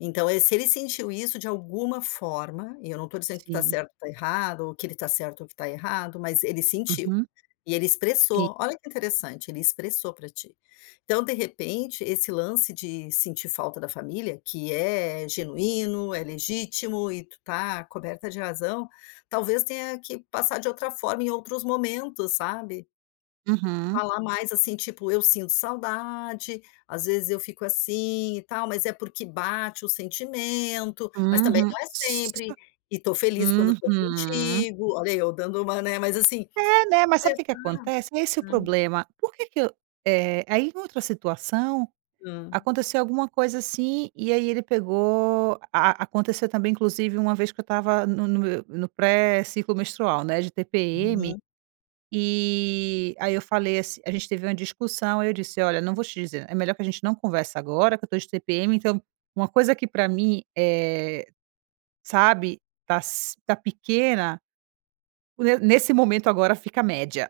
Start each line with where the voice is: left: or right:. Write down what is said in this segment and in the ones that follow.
left: Então, eh, se ele sentiu isso, de alguma forma, e eu não tô dizendo que tu tá
right: Sim.
left: certa ou tá errada, ou que ele tá certo, ou que tá errado, mas ele sentiu.
right: Uhum.
left: E, ele
right: Si
left: expressou. Olha que interessante, ele expressou pra ti. Então, de repente, esse lance de sentir falta da família, que é genuíno, é legítimo e tu tá coberta de razão, talvez tenha que passar de outra forma, em outros momentos, sabe.
right: Uhum.
left: Falar mais, assim, tipo: "Eu sinto saudade. Às vezes eu fico assim e tal, mas, é porque bate o sentimento. Mas, também
right: Uhum.
left: não é sempre.
right: Sô
left: E tô feliz quando tô
right: Uhum.
left: contigo.". Olha, eu dando uma, né, mas, assim,
right: É, né, mas sabe o que que
left: expressar
right: acontece? É esse o
left: a
right: problema, por que que eu, eh, aí em outra situação
left: Hã.
right: aconteceu alguma coisa assim, e aí ele pegou, a aconteceu também inclusive uma vez que eu estava no no me no pré ciclo menstrual, né, de TPM,
left: Aham.
right: eh, aí, eu falei ass a gente teve uma discussão, aí, eu disse: "Olha, não vou te dizer é melhor que a gente não converse agora que eu tô de TPM, então, uma coisa que pra mim, eh, sabe, tá si tá pequena, o ne nesse momento agora, fica média,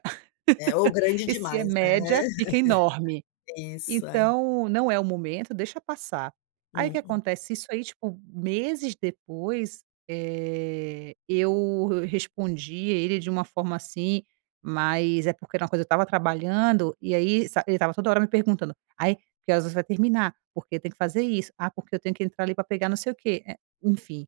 left: É. Ou grande
right: e se é
left: demais, né.
right: média, fica enorme.
left: Isso. É.
right: Então, não é o momento, deixa passar.". Aí, o que
left: Hum.
right: acontece, isso aí, tipo, meses depois, eh, eu re respondi ele de uma forma, assim, mas, é porque era uma coisa eu estava trabalhando e aí, sa ele estava toda hora me perguntando: "Ai, que horas você vai terminar? Porque, tem que fazer isso. Ah, porque eu tenho que entrar ali para pegar não sei o quê", eh, enfim.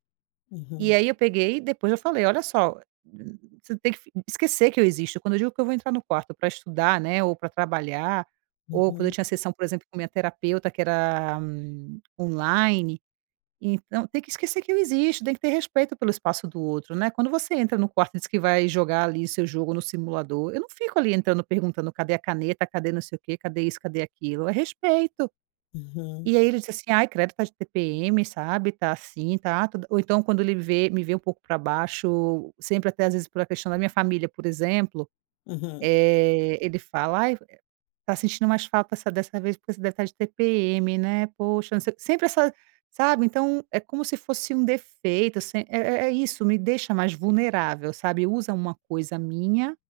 right: E
left: Uhum.
right: aí, eu peguei e depois eu falei: "Olha só, eh, [unintelligible] você não tem que fi esquecer que eu existo. Quando eu digo que eu vou entrar no quarto pra estudar, né, ou pra trabalhar, ou quando eu
left: Uhum.
right: tinha sessão, por exemplo, com minha terapeuta que era, hum, online. Então, tem que esquecer que eu existo. Tem que ter respeito pelo espaço do outro, né. Quando você entra no quarto diz que vai jogar ali, o seu jogo no simulador, eu não fico ali entrando, perguntando: "Cadê a caneta, cadê não sei o quê, cadê isso, cadê aquilo". É respeito!"
left: Uhum.
right: E, aí ele disse assim: "Ai, credo, tá de TPM", sabe, "Tá assim, tá", todo ou então, quando ele vê me vê um pouco pra baixo, sempre, até às vezes, por a questão da minha família, por exemplo,
left: Uhum.
right: eh, ele fala: "Ai fo, [unintelligible] tá sentindo mais falta de dessa vez porque você deve tá de TPM, né? Poxa, não se", sempre essa, sabe, então, é como se fosse um defeito assim é é é isso, me deixa mais vulnerável, sabe, usa uma coisa minha